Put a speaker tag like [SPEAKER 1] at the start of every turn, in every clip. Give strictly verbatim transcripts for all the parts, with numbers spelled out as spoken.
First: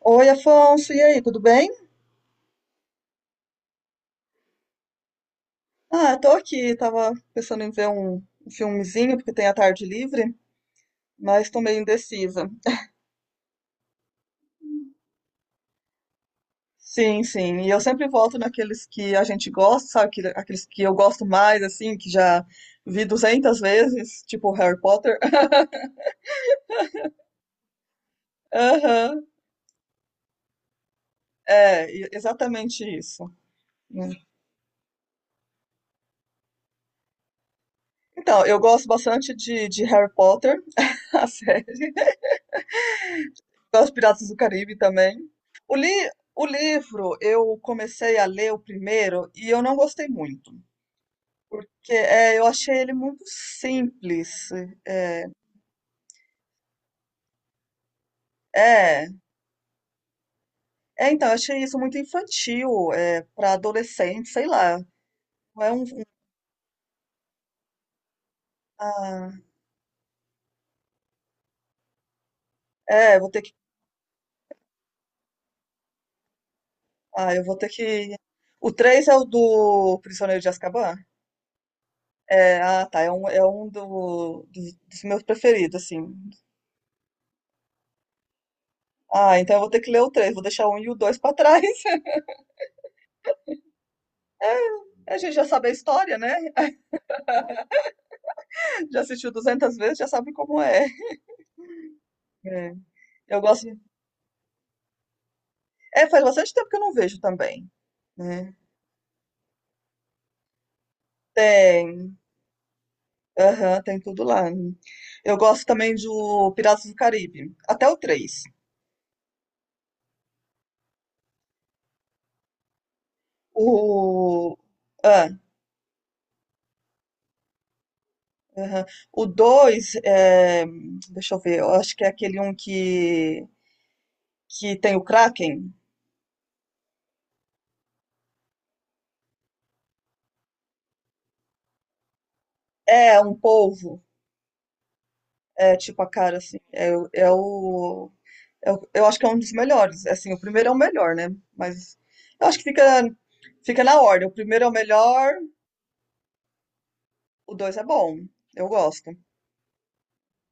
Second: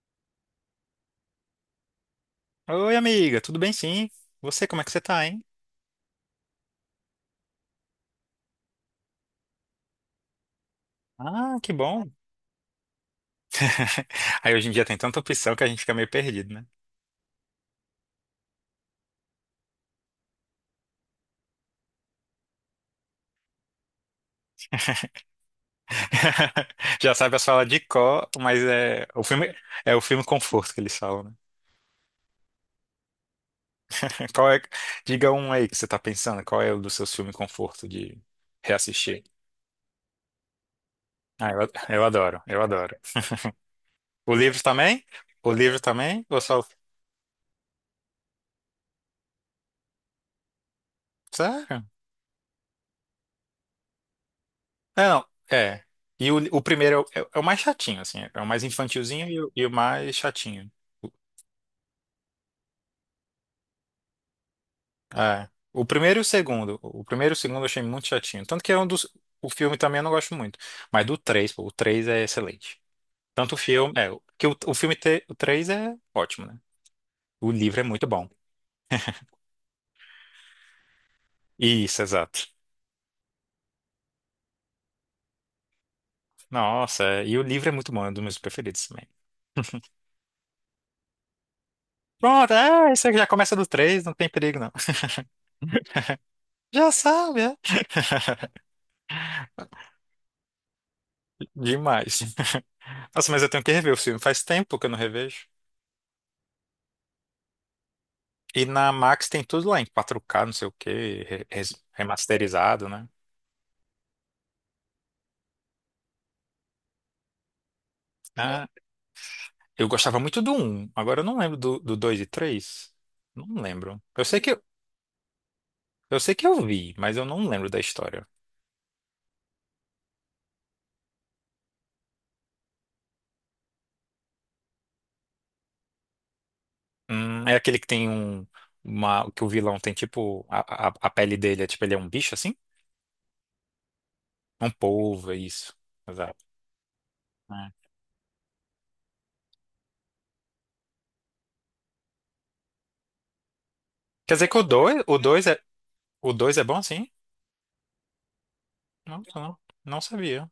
[SPEAKER 1] Oi, Afonso, e aí, tudo bem?
[SPEAKER 2] Oi, amiga, tudo bem sim? Você, como é que você tá, hein?
[SPEAKER 1] Ah, tô aqui, tava pensando em ver um um filmezinho, porque tem a tarde livre, mas
[SPEAKER 2] Ah,
[SPEAKER 1] tô
[SPEAKER 2] que
[SPEAKER 1] meio
[SPEAKER 2] bom.
[SPEAKER 1] indecisa.
[SPEAKER 2] Aí hoje em dia tem tanta opção que a gente fica meio perdido, né?
[SPEAKER 1] Sim, sim, e eu sempre volto naqueles que a gente gosta, sabe? Aquele- Aqueles que eu gosto mais, assim, que já vi duzentas vezes, tipo Harry Potter.
[SPEAKER 2] Já sabe as falas de cor, mas é o
[SPEAKER 1] Aham,
[SPEAKER 2] filme é o filme conforto que eles falam, né?
[SPEAKER 1] é, e- exatamente isso. Né?
[SPEAKER 2] Qual é, diga um aí que você tá pensando, qual é o dos seus filmes conforto de
[SPEAKER 1] Então, eu gosto
[SPEAKER 2] reassistir?
[SPEAKER 1] bastante de, de Harry Potter, a
[SPEAKER 2] Ah, eu,
[SPEAKER 1] série.
[SPEAKER 2] eu adoro, eu adoro.
[SPEAKER 1] Os Piratas
[SPEAKER 2] O
[SPEAKER 1] do
[SPEAKER 2] livro
[SPEAKER 1] Caribe
[SPEAKER 2] também?
[SPEAKER 1] também.
[SPEAKER 2] O
[SPEAKER 1] O,
[SPEAKER 2] livro
[SPEAKER 1] li-
[SPEAKER 2] também? Ou
[SPEAKER 1] o
[SPEAKER 2] só...
[SPEAKER 1] livro, eu comecei a ler o primeiro e eu não gostei muito,
[SPEAKER 2] Sério?
[SPEAKER 1] porque é, eu achei ele muito simples.
[SPEAKER 2] É,
[SPEAKER 1] É,
[SPEAKER 2] não, é. E o, o primeiro é, o é é o mais chatinho, assim. É o mais
[SPEAKER 1] é,
[SPEAKER 2] infantilzinho e o, e o mais chatinho. O-
[SPEAKER 1] é, então, eu achei isso muito infantil, é, para adolescente, sei lá.
[SPEAKER 2] É.
[SPEAKER 1] Não é, um,
[SPEAKER 2] O
[SPEAKER 1] um-
[SPEAKER 2] primeiro e o segundo. O primeiro e o segundo eu achei muito chatinho. Tanto que é um dos.
[SPEAKER 1] ah,
[SPEAKER 2] O filme também eu não gosto muito. Mas do três, pô, o três é excelente.
[SPEAKER 1] é, vou ter que,
[SPEAKER 2] Tanto o filme. É, que o, o filme te, o três é ótimo, né?
[SPEAKER 1] ah, eu
[SPEAKER 2] O
[SPEAKER 1] vou ter
[SPEAKER 2] livro é muito
[SPEAKER 1] que.
[SPEAKER 2] bom.
[SPEAKER 1] O três é o do Prisioneiro de Azkaban?
[SPEAKER 2] Isso, exato.
[SPEAKER 1] É, ah, tá, é um, é um do- dos, dos meus preferidos, assim.
[SPEAKER 2] Nossa, é, e o livro é muito bom, é um dos meus preferidos também.
[SPEAKER 1] Ah, então eu vou ter que ler o três, vou deixar o um e o dois pra trás.
[SPEAKER 2] Pronto, é, isso aí já começa do três, não tem perigo, não.
[SPEAKER 1] A gente já sabe a história, né?
[SPEAKER 2] Já sabe, é.
[SPEAKER 1] Já assistiu duzentas vezes, já sabe como é.
[SPEAKER 2] Demais.
[SPEAKER 1] É.
[SPEAKER 2] Nossa,
[SPEAKER 1] Eu
[SPEAKER 2] mas eu tenho
[SPEAKER 1] gosto.
[SPEAKER 2] que rever o filme. Faz tempo que eu não revejo.
[SPEAKER 1] É, faz bastante tempo que eu não vejo também, né?
[SPEAKER 2] E na Max tem tudo lá em quatro K, não sei o quê, re- res-
[SPEAKER 1] Tem,
[SPEAKER 2] remasterizado, né?
[SPEAKER 1] aham, tem tudo lá. Eu gosto também do Piratas do Caribe, até o três.
[SPEAKER 2] Ah, eu gostava muito do um. Agora eu não lembro do, do dois e três. Não lembro. Eu sei que,
[SPEAKER 1] O.
[SPEAKER 2] eu
[SPEAKER 1] Ah,
[SPEAKER 2] eu sei que eu vi, mas eu não lembro da história.
[SPEAKER 1] aham. O dois é... deixa eu ver, eu acho que é aquele um que, que tem o Kraken.
[SPEAKER 2] Hum, é aquele que tem um. Uma, que o vilão tem tipo. A, a, a pele dele é tipo, ele é um bicho assim?
[SPEAKER 1] É um polvo,
[SPEAKER 2] Um polvo, é
[SPEAKER 1] é
[SPEAKER 2] isso.
[SPEAKER 1] tipo a cara
[SPEAKER 2] Exato.
[SPEAKER 1] assim. É, o- é
[SPEAKER 2] É.
[SPEAKER 1] o. Eu, eu acho que é um dos melhores. Assim, o primeiro é o melhor, né? Mas eu acho que fica, fica na ordem. O
[SPEAKER 2] Quer dizer que o
[SPEAKER 1] primeiro é o
[SPEAKER 2] dois o
[SPEAKER 1] melhor,
[SPEAKER 2] dois é, o dois é bom assim?
[SPEAKER 1] o dois é bom. Eu gosto.
[SPEAKER 2] Não, não, não sabia.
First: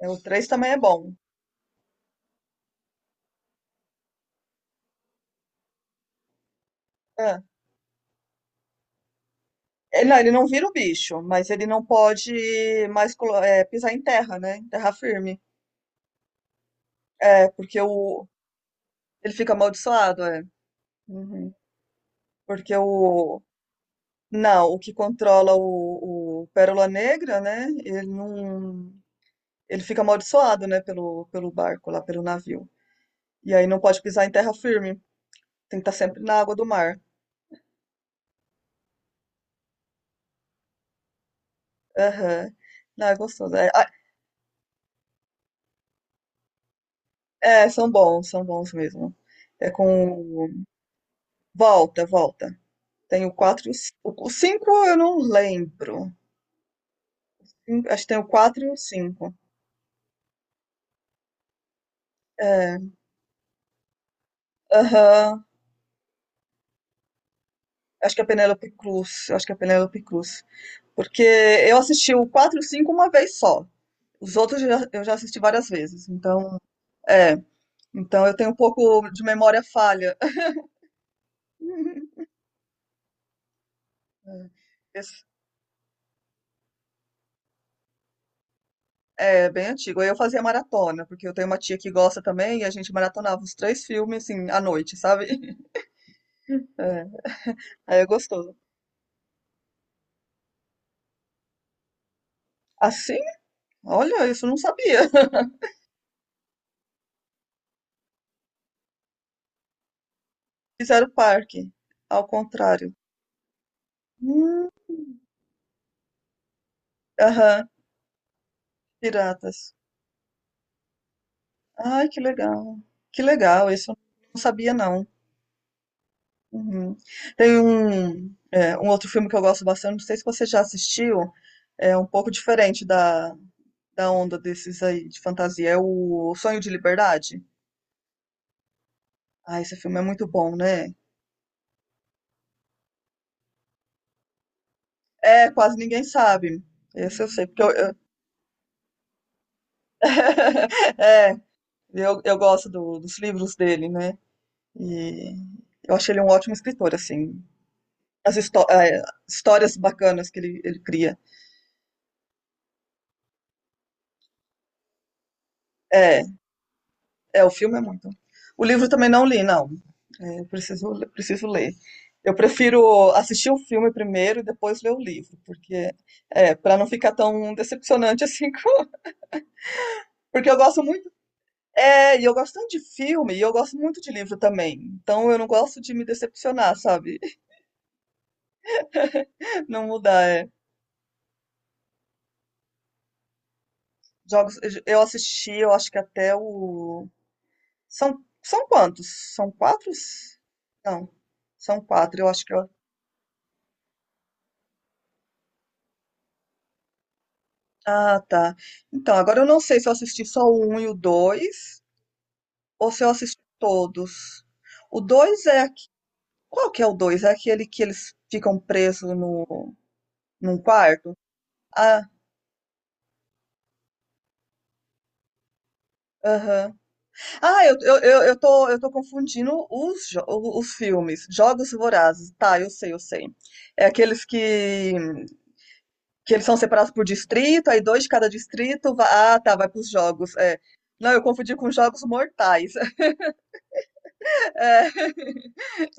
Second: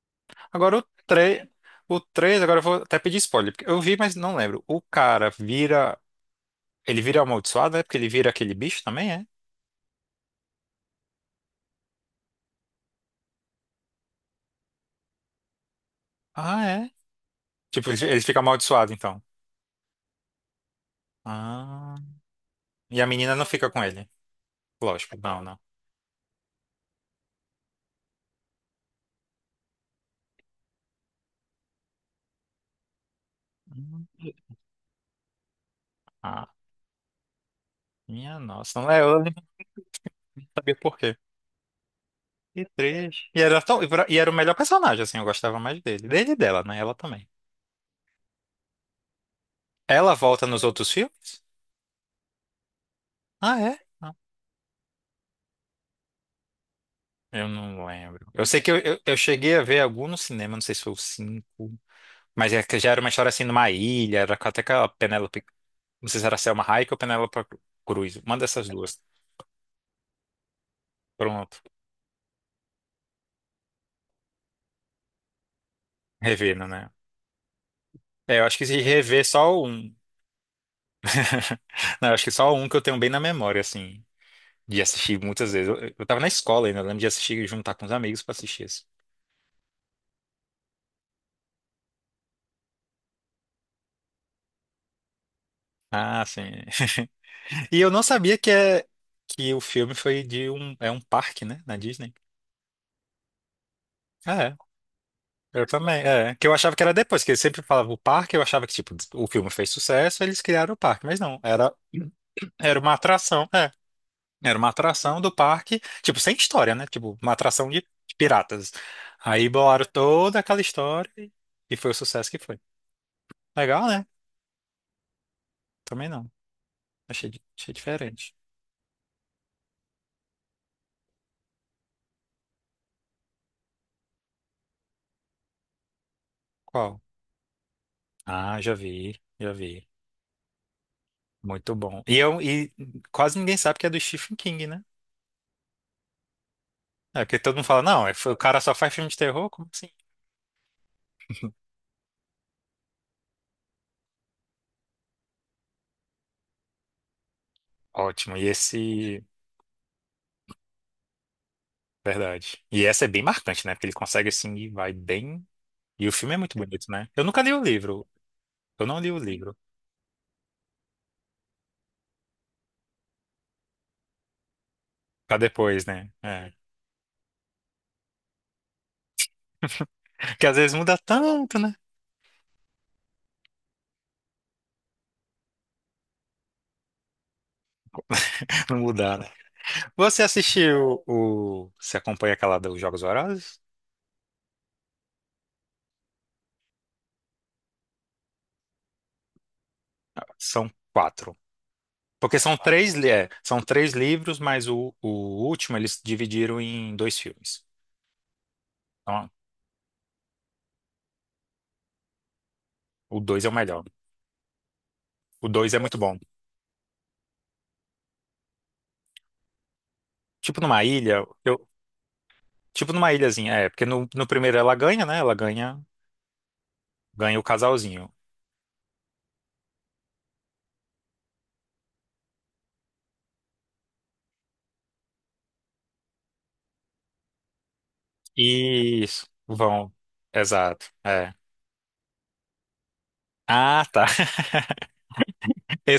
[SPEAKER 1] É, o três também é
[SPEAKER 2] Agora o
[SPEAKER 1] bom.
[SPEAKER 2] três o três agora eu vou até pedir spoiler, porque eu vi, mas não lembro. O cara vira, ele vira
[SPEAKER 1] É.
[SPEAKER 2] amaldiçoado, é? Porque ele vira aquele bicho também, é?
[SPEAKER 1] Ele, não, ele não vira o bicho, mas ele não pode mais colo- é, pisar em terra, né? Em terra firme.
[SPEAKER 2] Ah, é?
[SPEAKER 1] É, porque
[SPEAKER 2] Tipo, ele ele
[SPEAKER 1] o,
[SPEAKER 2] fica amaldiçoado, então.
[SPEAKER 1] ele fica amaldiçoado, é. Uhum.
[SPEAKER 2] Ah,
[SPEAKER 1] Porque
[SPEAKER 2] e a menina
[SPEAKER 1] o.
[SPEAKER 2] não fica com ele.
[SPEAKER 1] Não, o que
[SPEAKER 2] Lógico, não,
[SPEAKER 1] controla
[SPEAKER 2] não.
[SPEAKER 1] o, o Pérola Negra, né? Ele não. Ele fica amaldiçoado, né? Pelo, pelo barco lá, pelo navio. E aí não pode
[SPEAKER 2] Hum.
[SPEAKER 1] pisar em terra firme. Tem que estar sempre na
[SPEAKER 2] Ah,
[SPEAKER 1] água do mar.
[SPEAKER 2] minha nossa, não é, eu nem sabia por quê.
[SPEAKER 1] Aham.
[SPEAKER 2] E
[SPEAKER 1] Não, é
[SPEAKER 2] três. E
[SPEAKER 1] gostoso.
[SPEAKER 2] era
[SPEAKER 1] É,
[SPEAKER 2] tão,
[SPEAKER 1] ah,
[SPEAKER 2] e era o melhor personagem, assim, eu gostava mais dele. Dele e dela, né? Ela também.
[SPEAKER 1] é, são bons, são bons mesmo. É com.
[SPEAKER 2] Ela volta
[SPEAKER 1] o-
[SPEAKER 2] nos outros filmes?
[SPEAKER 1] Volta, volta. Tem o
[SPEAKER 2] Ah,
[SPEAKER 1] quatro e o
[SPEAKER 2] é? Ah.
[SPEAKER 1] cinco. O cinco eu não lembro.
[SPEAKER 2] Eu
[SPEAKER 1] Cin-
[SPEAKER 2] não
[SPEAKER 1] Acho que tem o
[SPEAKER 2] lembro. Eu sei
[SPEAKER 1] quatro e
[SPEAKER 2] que
[SPEAKER 1] o
[SPEAKER 2] eu, eu, eu
[SPEAKER 1] cinco.
[SPEAKER 2] cheguei a ver algum no cinema, não sei se foi o cinco. Mas é
[SPEAKER 1] É.
[SPEAKER 2] que já era uma história assim numa ilha, era com- até aquela
[SPEAKER 1] Aham.
[SPEAKER 2] Penélope. Não sei se era Selma Hayek ou Penélope
[SPEAKER 1] Acho
[SPEAKER 2] Cruz.
[SPEAKER 1] que é
[SPEAKER 2] Uma dessas
[SPEAKER 1] Penélope
[SPEAKER 2] duas.
[SPEAKER 1] Cruz. Acho que é Penélope Cruz. Porque
[SPEAKER 2] Pronto.
[SPEAKER 1] eu assisti o quatro e o cinco uma vez só. Os outros eu já eu já assisti várias vezes. Então,
[SPEAKER 2] Revendo, né?
[SPEAKER 1] é. Então eu
[SPEAKER 2] É, eu
[SPEAKER 1] tenho um
[SPEAKER 2] acho que se
[SPEAKER 1] pouco de
[SPEAKER 2] rever
[SPEAKER 1] memória
[SPEAKER 2] só um.
[SPEAKER 1] falha.
[SPEAKER 2] Não, eu acho que só um que eu tenho bem na memória, assim. De
[SPEAKER 1] É.
[SPEAKER 2] assistir muitas vezes. Eu, eu tava na escola ainda, eu lembro de assistir, e juntar com os amigos pra assistir isso.
[SPEAKER 1] É, bem antigo. Eu fazia maratona, porque eu tenho uma tia que gosta também, e a gente maratonava os três filmes, assim, à noite, sabe?
[SPEAKER 2] Ah, sim.
[SPEAKER 1] É,
[SPEAKER 2] E eu
[SPEAKER 1] aí
[SPEAKER 2] não
[SPEAKER 1] é
[SPEAKER 2] sabia que,
[SPEAKER 1] gostoso.
[SPEAKER 2] é, que o filme foi de um. É um parque, né? Na Disney.
[SPEAKER 1] Assim? Olha,
[SPEAKER 2] Ah,
[SPEAKER 1] isso eu não
[SPEAKER 2] é.
[SPEAKER 1] sabia.
[SPEAKER 2] Eu também, é. Que eu achava que era depois, que eles sempre falavam o parque, eu achava que, tipo, o filme fez sucesso, eles criaram o parque,
[SPEAKER 1] Fizeram
[SPEAKER 2] mas não,
[SPEAKER 1] parque,
[SPEAKER 2] era,
[SPEAKER 1] ao
[SPEAKER 2] era
[SPEAKER 1] contrário.
[SPEAKER 2] uma atração, é. Era
[SPEAKER 1] Hum.
[SPEAKER 2] uma atração do parque, tipo, sem história, né? Tipo, uma
[SPEAKER 1] Aham,
[SPEAKER 2] atração de de piratas. Aí
[SPEAKER 1] piratas.
[SPEAKER 2] bolaram toda aquela história e e foi o
[SPEAKER 1] Ai, que
[SPEAKER 2] sucesso que foi.
[SPEAKER 1] legal. Que legal,
[SPEAKER 2] Legal,
[SPEAKER 1] isso eu
[SPEAKER 2] né?
[SPEAKER 1] não sabia, não.
[SPEAKER 2] Também não.
[SPEAKER 1] Uhum.
[SPEAKER 2] Achei, di-
[SPEAKER 1] Tem
[SPEAKER 2] achei
[SPEAKER 1] um,
[SPEAKER 2] diferente.
[SPEAKER 1] é, um outro filme que eu gosto bastante, não sei se você já assistiu, é um pouco diferente da, da onda desses aí de fantasia, é o Sonho de
[SPEAKER 2] Qual?
[SPEAKER 1] Liberdade.
[SPEAKER 2] Ah, já vi, já
[SPEAKER 1] Ah, esse
[SPEAKER 2] vi.
[SPEAKER 1] filme é muito bom, né?
[SPEAKER 2] Muito bom. E, eu, e quase ninguém sabe que é do Stephen King, né?
[SPEAKER 1] É, quase ninguém sabe. Esse
[SPEAKER 2] É,
[SPEAKER 1] eu
[SPEAKER 2] porque
[SPEAKER 1] sei,
[SPEAKER 2] todo
[SPEAKER 1] porque
[SPEAKER 2] mundo
[SPEAKER 1] eu,
[SPEAKER 2] fala,
[SPEAKER 1] eu-
[SPEAKER 2] não, é- o cara só faz filme de terror? Como assim?
[SPEAKER 1] É, eu, eu gosto do- dos livros dele, né? E eu acho ele um ótimo escritor, assim. As
[SPEAKER 2] Ótimo. E
[SPEAKER 1] histó- é,
[SPEAKER 2] esse.
[SPEAKER 1] histórias bacanas que ele, ele cria.
[SPEAKER 2] Verdade. E essa é bem marcante, né? Porque ele consegue assim e vai bem. E o
[SPEAKER 1] É,
[SPEAKER 2] filme é muito bonito, né? Eu nunca
[SPEAKER 1] é, o
[SPEAKER 2] li o
[SPEAKER 1] filme é
[SPEAKER 2] livro.
[SPEAKER 1] muito. O
[SPEAKER 2] Eu
[SPEAKER 1] livro
[SPEAKER 2] não
[SPEAKER 1] também
[SPEAKER 2] li o
[SPEAKER 1] não li,
[SPEAKER 2] livro.
[SPEAKER 1] não. É, eu preciso, le- preciso ler. Eu prefiro assistir o filme primeiro e depois ler o
[SPEAKER 2] Pra
[SPEAKER 1] livro,
[SPEAKER 2] depois,
[SPEAKER 1] porque
[SPEAKER 2] né? É.
[SPEAKER 1] é, para não ficar tão decepcionante assim, com-
[SPEAKER 2] Que
[SPEAKER 1] porque eu
[SPEAKER 2] às vezes
[SPEAKER 1] gosto
[SPEAKER 2] muda
[SPEAKER 1] muito.
[SPEAKER 2] tanto, né?
[SPEAKER 1] É, e eu gosto tanto de filme e eu gosto muito de livro também. Então eu não gosto de me decepcionar, sabe?
[SPEAKER 2] Não mudar, né?
[SPEAKER 1] Não mudar,
[SPEAKER 2] Você
[SPEAKER 1] é.
[SPEAKER 2] assistiu o. Você acompanha aquela dos Jogos Vorazes?
[SPEAKER 1] Jogos, eu assisti, eu acho que até o. São, são quantos? São quatro?
[SPEAKER 2] São
[SPEAKER 1] Não,
[SPEAKER 2] quatro.
[SPEAKER 1] são quatro, eu
[SPEAKER 2] Porque
[SPEAKER 1] acho que
[SPEAKER 2] são
[SPEAKER 1] eu.
[SPEAKER 2] três, li- é, são três livros, mas o, o último eles dividiram em dois filmes.
[SPEAKER 1] Ah, tá. Então,
[SPEAKER 2] Então,
[SPEAKER 1] agora eu não sei se eu assisti só o um e o dois, ou se eu
[SPEAKER 2] o
[SPEAKER 1] assisti
[SPEAKER 2] dois é o melhor.
[SPEAKER 1] todos. O dois
[SPEAKER 2] O
[SPEAKER 1] é.
[SPEAKER 2] dois é
[SPEAKER 1] aque-
[SPEAKER 2] muito bom.
[SPEAKER 1] Qual que é o dois? É aquele que eles ficam presos no, num
[SPEAKER 2] Tipo numa
[SPEAKER 1] quarto?
[SPEAKER 2] ilha. Eu,
[SPEAKER 1] Ah,
[SPEAKER 2] tipo numa ilhazinha, é. Porque no, no primeiro ela ganha, né? Ela ganha.
[SPEAKER 1] aham.
[SPEAKER 2] Ganha o
[SPEAKER 1] Ah, eu, eu,
[SPEAKER 2] casalzinho.
[SPEAKER 1] eu, eu tô, eu tô confundindo os, jo- os filmes. Jogos Vorazes. Tá, eu sei, eu sei. É aqueles que, que eles são separados por distrito, aí dois de cada distrito. va-
[SPEAKER 2] Isso.
[SPEAKER 1] Ah, tá, vai pros
[SPEAKER 2] Vão.
[SPEAKER 1] jogos. É.
[SPEAKER 2] Exato.
[SPEAKER 1] Não, eu
[SPEAKER 2] É.
[SPEAKER 1] confundi com Jogos Mortais.
[SPEAKER 2] Ah, tá.
[SPEAKER 1] É,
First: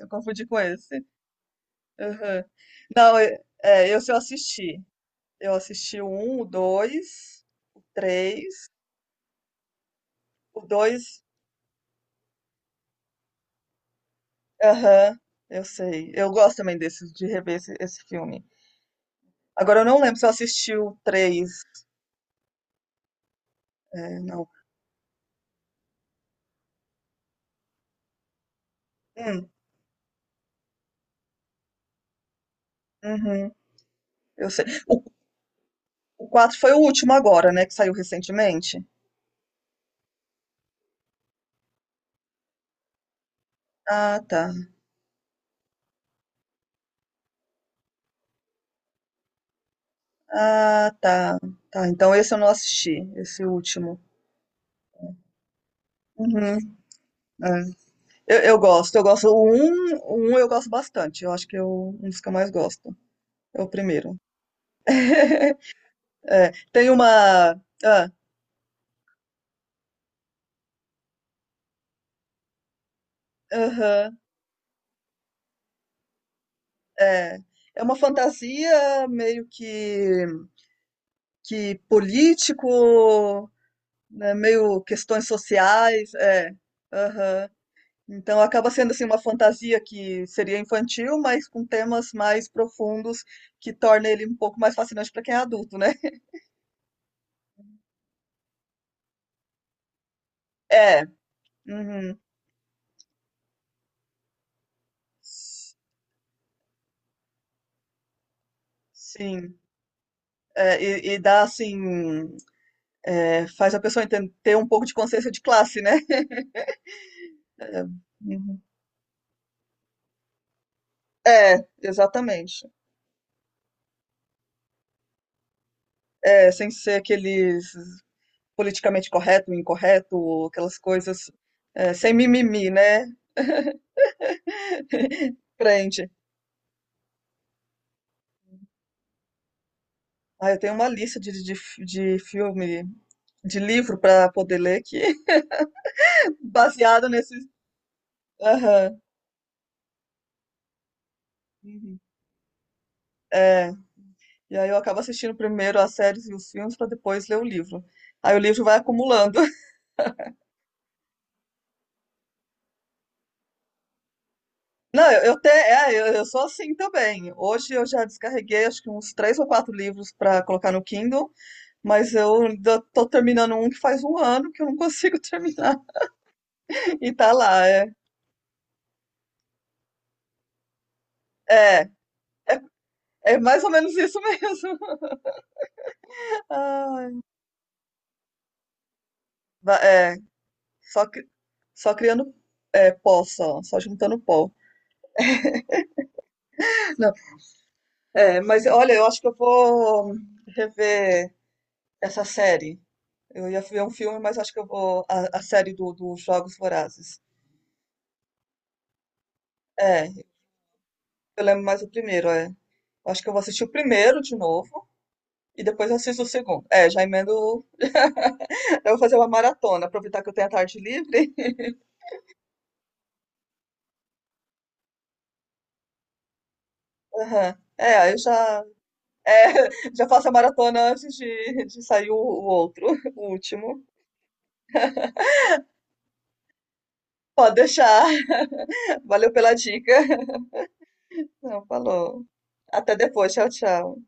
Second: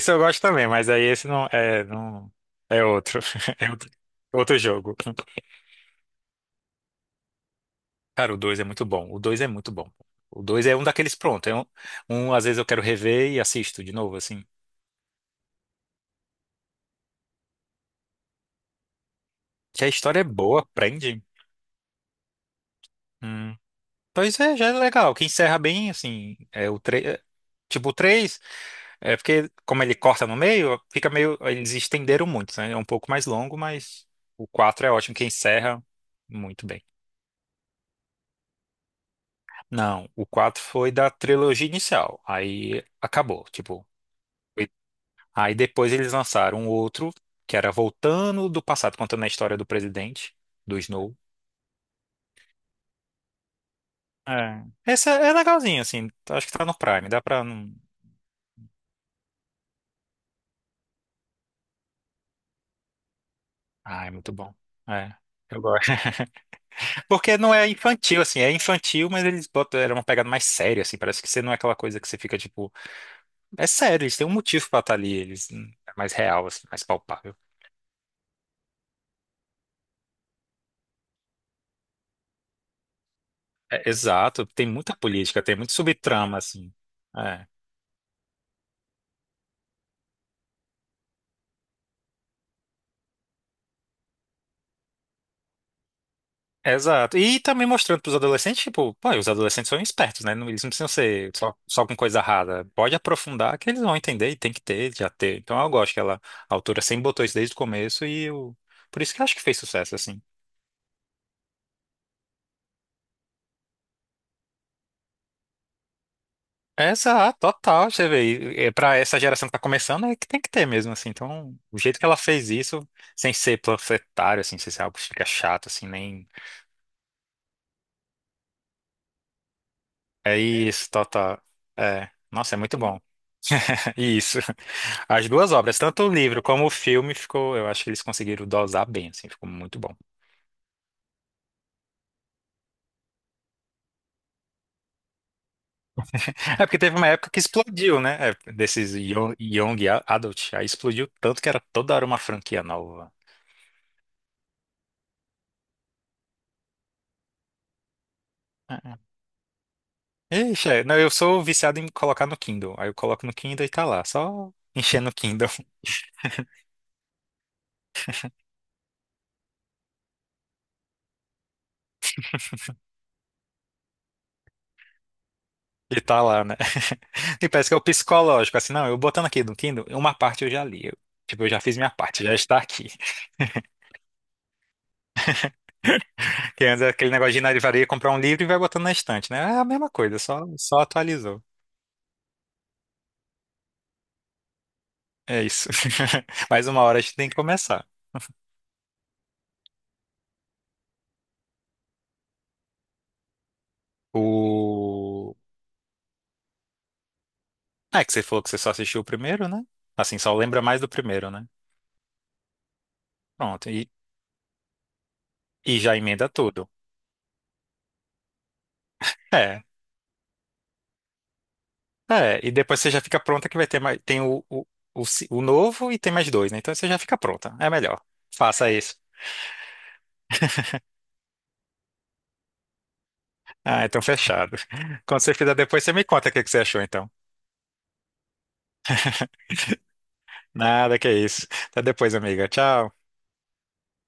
[SPEAKER 1] eu
[SPEAKER 2] eu gosto
[SPEAKER 1] confundi com
[SPEAKER 2] também, mas aí
[SPEAKER 1] esse.
[SPEAKER 2] esse não é, não
[SPEAKER 1] Uhum.
[SPEAKER 2] é
[SPEAKER 1] Não,
[SPEAKER 2] outro.
[SPEAKER 1] é,
[SPEAKER 2] É
[SPEAKER 1] é,
[SPEAKER 2] outro,
[SPEAKER 1] esse eu
[SPEAKER 2] outro
[SPEAKER 1] assisti.
[SPEAKER 2] jogo.
[SPEAKER 1] Eu assisti o um, o dois, o
[SPEAKER 2] Cara, o dois é
[SPEAKER 1] três,
[SPEAKER 2] muito bom. O dois é muito bom. O
[SPEAKER 1] o
[SPEAKER 2] dois é um daqueles
[SPEAKER 1] dois.
[SPEAKER 2] pronto. É um, um, às vezes eu quero rever e assisto de novo, assim.
[SPEAKER 1] Aham, eu sei. Eu gosto também desses, de rever esse, esse filme. Agora eu
[SPEAKER 2] Que a
[SPEAKER 1] não lembro
[SPEAKER 2] história é
[SPEAKER 1] se eu
[SPEAKER 2] boa,
[SPEAKER 1] assisti o
[SPEAKER 2] prende.
[SPEAKER 1] três.
[SPEAKER 2] Hum.
[SPEAKER 1] É,
[SPEAKER 2] Pois
[SPEAKER 1] não.
[SPEAKER 2] é, já é legal. Que encerra bem, assim. É o três. Tipo, o três. É
[SPEAKER 1] Hum,
[SPEAKER 2] porque, como ele corta no meio, fica meio. Eles estenderam muito, né? É um pouco mais
[SPEAKER 1] uhum,
[SPEAKER 2] longo, mas o
[SPEAKER 1] eu sei.
[SPEAKER 2] quatro é
[SPEAKER 1] O,
[SPEAKER 2] ótimo, que encerra
[SPEAKER 1] o quatro
[SPEAKER 2] muito
[SPEAKER 1] foi o
[SPEAKER 2] bem.
[SPEAKER 1] último agora, né? Que saiu recentemente.
[SPEAKER 2] Não, o quatro foi da trilogia inicial. Aí acabou, tipo.
[SPEAKER 1] Ah, tá.
[SPEAKER 2] Foi- Aí depois eles lançaram um outro, que era voltando do passado, contando a história do presidente, do
[SPEAKER 1] Ah,
[SPEAKER 2] Snow.
[SPEAKER 1] tá. Tá, então esse eu não assisti, esse último.
[SPEAKER 2] É. Esse é é legalzinho, assim.
[SPEAKER 1] Uhum,
[SPEAKER 2] Acho que tá no Prime, dá pra.
[SPEAKER 1] é.
[SPEAKER 2] Não-
[SPEAKER 1] Eu, eu gosto, eu gosto. O um o um eu gosto bastante. Eu acho que eu um dos que eu mais gosto. É o
[SPEAKER 2] Ah, é
[SPEAKER 1] primeiro.
[SPEAKER 2] muito bom. É. Eu gosto.
[SPEAKER 1] É, tem
[SPEAKER 2] Porque
[SPEAKER 1] uma.
[SPEAKER 2] não é
[SPEAKER 1] Ah,
[SPEAKER 2] infantil, assim, é infantil, mas eles botam, era uma pegada mais séria, assim, parece que você não é aquela coisa que você fica, tipo, é sério, eles
[SPEAKER 1] aham,
[SPEAKER 2] têm um motivo pra estar ali, eles, hum, é mais real, assim, mais palpável.
[SPEAKER 1] é. É uma fantasia meio que, que político,
[SPEAKER 2] É,
[SPEAKER 1] né,
[SPEAKER 2] exato, tem
[SPEAKER 1] meio
[SPEAKER 2] muita
[SPEAKER 1] questões
[SPEAKER 2] política, tem muito
[SPEAKER 1] sociais,
[SPEAKER 2] subtrama,
[SPEAKER 1] é.
[SPEAKER 2] assim, é.
[SPEAKER 1] Aham. Então acaba sendo assim uma fantasia que seria infantil, mas com temas mais profundos que torna ele um pouco mais fascinante para quem é adulto, né?
[SPEAKER 2] Exato. E também mostrando pros adolescentes, tipo, pô, os adolescentes são espertos, né? Não- Eles não precisam
[SPEAKER 1] É.
[SPEAKER 2] ser só, só com
[SPEAKER 1] Uhum.
[SPEAKER 2] coisa rara. Pode aprofundar que eles vão entender e tem que ter, já ter. Então eu
[SPEAKER 1] S-
[SPEAKER 2] gosto que ela, a autora sempre botou isso desde o começo e eu, por isso que eu acho que
[SPEAKER 1] Sim.
[SPEAKER 2] fez sucesso, assim.
[SPEAKER 1] É, e, e dá assim, é, faz a pessoa enten- ter um pouco de consciência de classe, né?
[SPEAKER 2] Exato, total, você
[SPEAKER 1] Uhum.
[SPEAKER 2] vê, para essa geração que tá começando, é que tem que ter mesmo, assim, então,
[SPEAKER 1] É,
[SPEAKER 2] o jeito que ela fez
[SPEAKER 1] exatamente.
[SPEAKER 2] isso, sem ser panfletário, assim, sem ser algo que fica chato, assim, nem,
[SPEAKER 1] É, sem ser aqueles politicamente correto,
[SPEAKER 2] é
[SPEAKER 1] incorreto, aquelas
[SPEAKER 2] isso,
[SPEAKER 1] coisas,
[SPEAKER 2] total,
[SPEAKER 1] é,
[SPEAKER 2] é,
[SPEAKER 1] sem
[SPEAKER 2] nossa, é
[SPEAKER 1] mimimi,
[SPEAKER 2] muito bom,
[SPEAKER 1] né?
[SPEAKER 2] isso, as duas obras, tanto
[SPEAKER 1] Prende.
[SPEAKER 2] o livro como o filme, ficou, eu acho que eles conseguiram dosar bem, assim, ficou muito bom,
[SPEAKER 1] Ah, eu tenho uma lista de, de, fi- de filme, de livro para poder ler que
[SPEAKER 2] é porque teve uma
[SPEAKER 1] baseado
[SPEAKER 2] época
[SPEAKER 1] nesses.
[SPEAKER 2] que explodiu, né, é, desses
[SPEAKER 1] Aham.
[SPEAKER 2] young, young adult, aí explodiu tanto que era toda
[SPEAKER 1] Uhum.
[SPEAKER 2] hora uma franquia nova.
[SPEAKER 1] É. E aí eu acabo assistindo primeiro as séries e os filmes para depois ler o livro. Aí o livro vai
[SPEAKER 2] É.
[SPEAKER 1] acumulando.
[SPEAKER 2] Ixi, é. Não, eu sou viciado em colocar no Kindle. Aí eu coloco no Kindle e tá lá, só enchendo
[SPEAKER 1] Não,
[SPEAKER 2] o
[SPEAKER 1] eu, eu, te,
[SPEAKER 2] Kindle
[SPEAKER 1] é, eu, eu sou assim também. Hoje eu já descarreguei acho que uns três ou quatro livros para colocar no Kindle, mas eu ainda tô terminando um que faz um ano que eu não consigo terminar.
[SPEAKER 2] e tá lá, né?
[SPEAKER 1] E tá
[SPEAKER 2] E
[SPEAKER 1] lá,
[SPEAKER 2] parece que é o
[SPEAKER 1] é.
[SPEAKER 2] psicológico, assim, não, eu botando aqui no Kindle, uma parte eu já li. Eu, tipo, eu já fiz
[SPEAKER 1] É,
[SPEAKER 2] minha parte, já está aqui.
[SPEAKER 1] é mais ou menos isso mesmo.
[SPEAKER 2] Que antes era aquele
[SPEAKER 1] Ai.
[SPEAKER 2] negócio de ir na livraria comprar um livro e vai botando na estante, né? É a
[SPEAKER 1] Va-
[SPEAKER 2] mesma
[SPEAKER 1] É.
[SPEAKER 2] coisa, só, só
[SPEAKER 1] Só, cri-
[SPEAKER 2] atualizou.
[SPEAKER 1] só criando, é, pó, só, só juntando pó.
[SPEAKER 2] É isso. Mais uma hora a
[SPEAKER 1] Não,
[SPEAKER 2] gente tem que começar.
[SPEAKER 1] é, mas olha, eu acho que eu vou rever essa série. Eu ia ver um filme, mas acho que eu vou.
[SPEAKER 2] O...
[SPEAKER 1] A, a série do, dos Jogos Vorazes.
[SPEAKER 2] Ah, é que você falou que você só assistiu o primeiro, né?
[SPEAKER 1] É,
[SPEAKER 2] Assim, só lembra mais do primeiro,
[SPEAKER 1] eu
[SPEAKER 2] né?
[SPEAKER 1] lembro mais o primeiro, é. Eu acho que eu vou assistir
[SPEAKER 2] Pronto,
[SPEAKER 1] o
[SPEAKER 2] e,
[SPEAKER 1] primeiro de novo e
[SPEAKER 2] e
[SPEAKER 1] depois eu
[SPEAKER 2] já
[SPEAKER 1] assisto o
[SPEAKER 2] emenda
[SPEAKER 1] segundo.
[SPEAKER 2] tudo.
[SPEAKER 1] É, já emendo. o- Eu vou fazer uma
[SPEAKER 2] É.
[SPEAKER 1] maratona, aproveitar que eu tenho a tarde livre.
[SPEAKER 2] É, e depois você já fica pronta que vai ter mais, tem o, o, o, ci- o novo e tem mais dois, né? Então você já fica
[SPEAKER 1] Aham.
[SPEAKER 2] pronta. É
[SPEAKER 1] É,
[SPEAKER 2] melhor.
[SPEAKER 1] aí eu já,
[SPEAKER 2] Faça isso.
[SPEAKER 1] é, já faço a maratona antes de, de sair o o outro, o último.
[SPEAKER 2] Ah, então fechado. Quando você fizer depois, você me conta o que que você achou, então.
[SPEAKER 1] Pode deixar. Valeu pela dica.
[SPEAKER 2] Nada, que é isso.
[SPEAKER 1] Não,
[SPEAKER 2] Até depois,
[SPEAKER 1] falou.
[SPEAKER 2] amiga. Tchau.
[SPEAKER 1] Até depois. Tchau, tchau.